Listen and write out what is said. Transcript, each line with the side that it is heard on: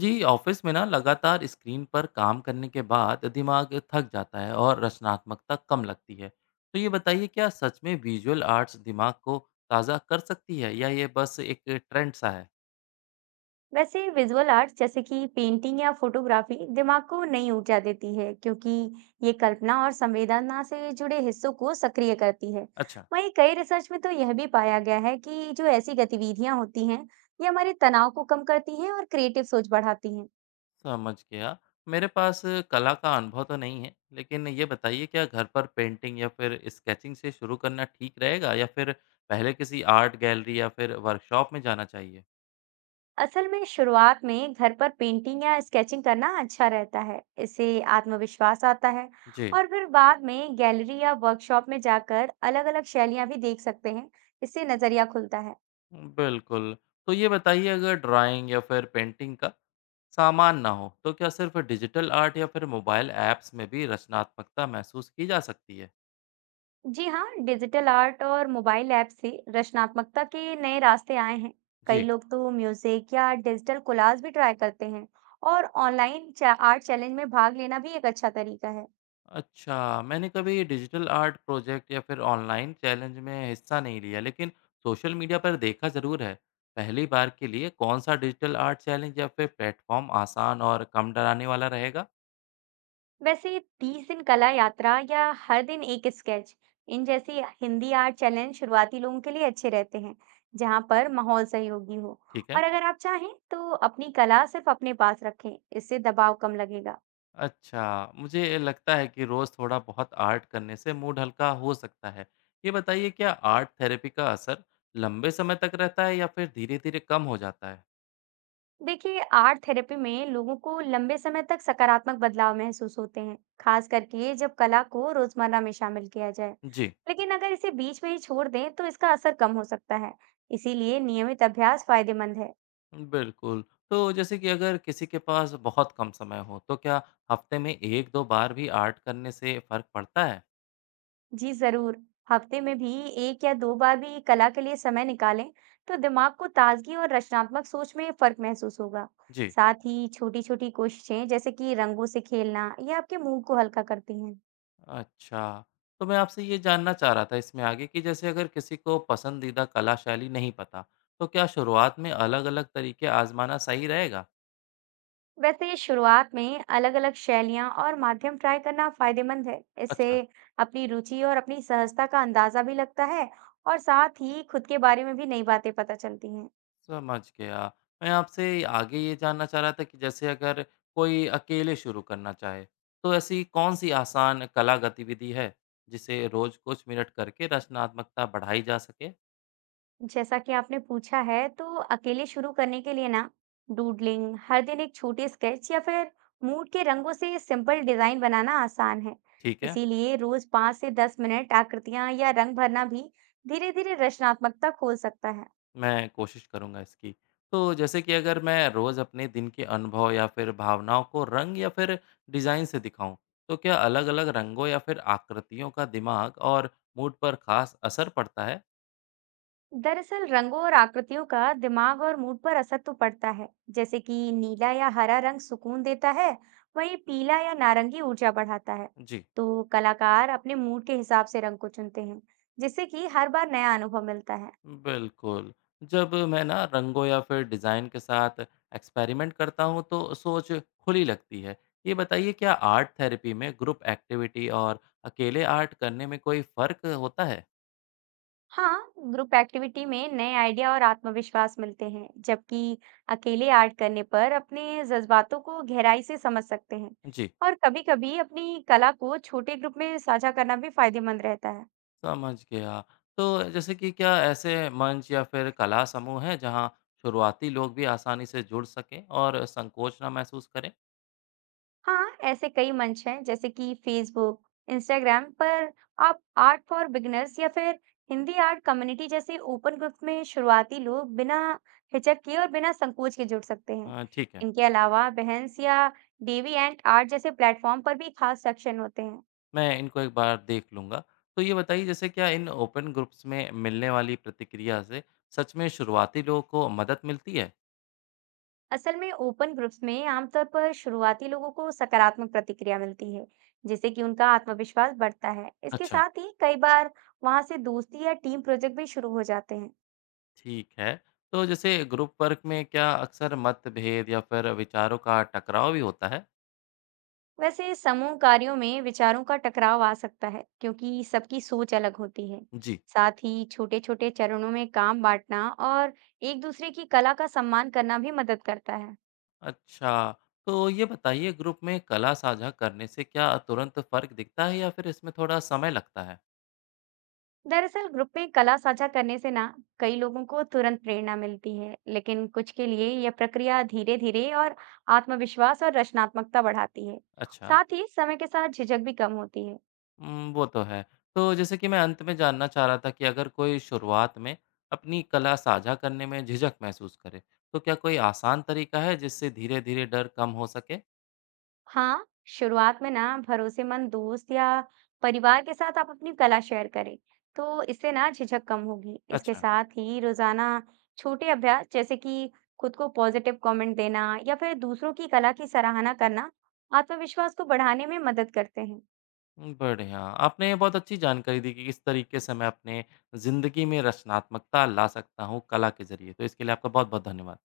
left: जी office में ना लगातार स्क्रीन पर काम करने के बाद दिमाग थक जाता है और रचनात्मकता कम लगती है। तो ये बताइए, क्या सच में विजुअल आर्ट्स दिमाग को ताज़ा कर सकती है या ये बस एक ट्रेंड सा है?
right: वैसे विजुअल आर्ट्स जैसे कि पेंटिंग या फोटोग्राफी दिमाग को नई ऊर्जा देती है, क्योंकि ये कल्पना और संवेदना से जुड़े हिस्सों को सक्रिय करती है।
left: अच्छा।
right: वहीं कई रिसर्च में तो यह भी पाया गया है कि जो ऐसी गतिविधियां होती हैं, ये हमारे तनाव को कम करती हैं और क्रिएटिव सोच बढ़ाती हैं।
left: समझ गया। मेरे पास कला का अनुभव तो नहीं है, लेकिन ये बताइए, क्या घर पर पेंटिंग या फिर स्केचिंग से शुरू करना ठीक रहेगा या फिर पहले किसी आर्ट गैलरी या फिर वर्कशॉप में जाना चाहिए?
right: असल में शुरुआत में घर पर पेंटिंग या स्केचिंग करना अच्छा रहता है, इससे आत्मविश्वास आता है।
left: जी।
right: और फिर बाद में गैलरी या वर्कशॉप में जाकर अलग-अलग शैलियां भी देख सकते हैं, इससे नजरिया खुलता है।
left: बिल्कुल। तो ये बताइए, अगर ड्राइंग या फिर पेंटिंग का सामान ना हो, तो क्या सिर्फ़ डिजिटल आर्ट या फिर मोबाइल ऐप्स में भी रचनात्मकता महसूस की जा सकती है?
right: जी हाँ, डिजिटल आर्ट और मोबाइल ऐप से रचनात्मकता के नए रास्ते आए हैं। कई
left: जी।
right: लोग तो म्यूजिक या डिजिटल कोलाज भी ट्राई करते हैं, और ऑनलाइन आर्ट चैलेंज में भाग लेना भी एक अच्छा तरीका है।
left: अच्छा, मैंने कभी डिजिटल आर्ट प्रोजेक्ट या फिर ऑनलाइन चैलेंज में हिस्सा नहीं लिया, लेकिन सोशल मीडिया पर देखा ज़रूर है। पहली बार के लिए कौन-सा डिजिटल आर्ट चैलेंज या फिर प्लेटफ़ॉर्म आसान और कम डराने वाला रहेगा?
right: वैसे 30 दिन कला यात्रा या हर दिन एक स्केच, इन जैसी हिंदी आर्ट चैलेंज शुरुआती लोगों के लिए अच्छे रहते हैं, जहाँ पर माहौल सहयोगी हो।
left: ठीक है।
right: और अगर आप चाहें तो अपनी कला सिर्फ अपने पास रखें, इससे दबाव कम लगेगा।
left: अच्छा, मुझे लगता है कि रोज़ थोड़ा बहुत आर्ट करने से मूड हल्का हो सकता है। ये बताइए, क्या आर्ट थेरेपी का असर लंबे समय तक रहता है या फिर धीरे-धीरे कम हो जाता है?
right: देखिए, आर्ट थेरेपी में लोगों को लंबे समय तक सकारात्मक बदलाव महसूस होते हैं, खास करके जब कला को रोजमर्रा में शामिल किया जाए।
left: जी,
right: लेकिन अगर इसे बीच में ही छोड़ दें तो इसका असर कम हो सकता है। इसीलिए नियमित अभ्यास फायदेमंद है।
left: बिल्कुल। तो जैसे कि अगर किसी के पास बहुत कम समय हो तो क्या हफ्ते में 1-2 बार भी आर्ट करने से फ़र्क पड़ता है?
right: जी जरूर। हफ्ते में भी 1 या 2 बार भी कला के लिए समय निकालें, तो दिमाग को ताजगी और रचनात्मक सोच में फर्क महसूस होगा।
left: जी।
right: साथ ही छोटी छोटी कोशिशें जैसे कि रंगों से खेलना, ये आपके मूड को हल्का करती हैं।
left: अच्छा, तो मैं आपसे ये जानना चाह रहा था इसमें आगे कि जैसे अगर किसी को पसंदीदा कला शैली नहीं पता, तो क्या शुरुआत में अलग-अलग तरीके आज़माना सही रहेगा?
right: वैसे शुरुआत में अलग-अलग शैलियां और माध्यम ट्राई करना फायदेमंद है। इससे
left: अच्छा।
right: अपनी रुचि और अपनी सहजता का अंदाजा भी लगता है, और साथ ही खुद के बारे में भी नई बातें पता चलती हैं।
left: समझ गया। मैं आपसे आगे ये जानना चाह रहा था कि जैसे अगर कोई अकेले शुरू करना चाहे, तो ऐसी कौन-सी आसान कला गतिविधि है, जिसे रोज़ कुछ मिनट करके रचनात्मकता बढ़ाई जा सके?
right: जैसा कि आपने पूछा है, तो अकेले शुरू करने के लिए ना डूडलिंग, हर दिन एक छोटी स्केच या फिर मूड के रंगों से सिंपल डिजाइन बनाना आसान है।
left: ठीक है,
right: इसीलिए रोज 5 से 10 मिनट आकृतियां या रंग भरना भी धीरे-धीरे रचनात्मकता खोल सकता है।
left: मैं कोशिश करूँगा इसकी। तो जैसे कि अगर मैं रोज़ अपने दिन के अनुभव या फिर भावनाओं को रंग या फिर डिज़ाइन से दिखाऊँ, तो क्या अलग-अलग रंगों या फिर आकृतियों का दिमाग और मूड पर ख़ास असर पड़ता है?
right: दरअसल रंगों और आकृतियों का दिमाग और मूड पर असर तो पड़ता है। जैसे कि नीला या हरा रंग सुकून देता है, वहीं पीला या नारंगी ऊर्जा बढ़ाता है।
left: जी।
right: तो कलाकार अपने मूड के हिसाब से रंग को चुनते हैं, जिससे कि हर बार नया अनुभव मिलता है।
left: बिल्कुल। जब मैं ना रंगों या फिर डिज़ाइन के साथ एक्सपेरिमेंट करता हूँ तो सोच खुली लगती है। ये बताइए, क्या आर्ट थेरेपी में ग्रुप एक्टिविटी और अकेले आर्ट करने में कोई फ़र्क होता है?
right: हाँ, ग्रुप एक्टिविटी में नए आइडिया और आत्मविश्वास मिलते हैं, जबकि अकेले आर्ट करने पर अपने जज्बातों को गहराई से समझ सकते हैं।
left: जी,
right: और कभी-कभी अपनी कला को छोटे ग्रुप में साझा करना भी फायदेमंद रहता है।
left: समझ गया। तो जैसे कि क्या ऐसे मंच या फिर कला समूह हैं जहाँ शुरुआती लोग भी आसानी से जुड़ सकें और संकोच ना महसूस करें?
right: हाँ, ऐसे कई मंच हैं जैसे कि फेसबुक, इंस्टाग्राम पर आप आर्ट फॉर बिगिनर्स या फिर हिंदी आर्ट कम्युनिटी जैसे ओपन ग्रुप में शुरुआती लोग बिना हिचक किए और बिना संकोच के जुड़ सकते हैं।
left: ठीक है।
right: इनके अलावा बहन्स या डेवी एंड आर्ट जैसे प्लेटफॉर्म पर भी खास सेक्शन होते हैं।
left: मैं इनको एक बार देख लूँगा। तो ये बताइए, जैसे क्या इन ओपन ग्रुप्स में मिलने वाली प्रतिक्रिया से सच में शुरुआती लोगों को मदद मिलती है?
right: असल में ओपन ग्रुप्स में आमतौर पर शुरुआती लोगों को सकारात्मक प्रतिक्रिया मिलती है, जिससे कि उनका आत्मविश्वास बढ़ता है। इसके
left: अच्छा।
right: साथ ही कई बार वहां से दोस्ती या टीम प्रोजेक्ट भी शुरू हो जाते हैं।
left: ठीक है। तो जैसे ग्रुप वर्क में क्या अक्सर मतभेद या फिर विचारों का टकराव भी होता है?
right: वैसे समूह कार्यों में विचारों का टकराव आ सकता है, क्योंकि सबकी सोच अलग होती है।
left: जी।
right: साथ ही छोटे छोटे चरणों में काम बांटना और एक दूसरे की कला का सम्मान करना भी मदद करता है।
left: अच्छा। तो ये बताइए, ग्रुप में कला साझा करने से क्या तुरंत फर्क दिखता है या फिर इसमें थोड़ा समय लगता है?
right: दरअसल ग्रुप में कला साझा करने से ना कई लोगों को तुरंत प्रेरणा मिलती है, लेकिन कुछ के लिए यह प्रक्रिया धीरे धीरे और आत्मविश्वास और रचनात्मकता बढ़ाती है।
left: अच्छा।
right: साथ ही समय के साथ झिझक भी कम होती है।
left: वो तो है। तो जैसे कि मैं अंत में जानना चाह रहा था कि अगर कोई शुरुआत में अपनी कला साझा करने में झिझक महसूस करे, तो क्या कोई आसान तरीका है जिससे धीरे-धीरे डर कम हो सके?
right: हाँ, शुरुआत में ना भरोसेमंद दोस्त या परिवार के साथ आप अपनी कला शेयर करें, तो इससे ना झिझक कम होगी। इसके
left: अच्छा।
right: साथ ही रोजाना छोटे अभ्यास जैसे कि खुद को पॉजिटिव कमेंट देना या फिर दूसरों की कला की सराहना करना आत्मविश्वास को बढ़ाने में मदद करते हैं।
left: बढ़िया। आपने बहुत अच्छी जानकारी दी कि किस तरीके से मैं अपने ज़िंदगी में रचनात्मकता ला सकता हूँ कला के ज़रिए। तो इसके लिए आपका बहुत-बहुत धन्यवाद।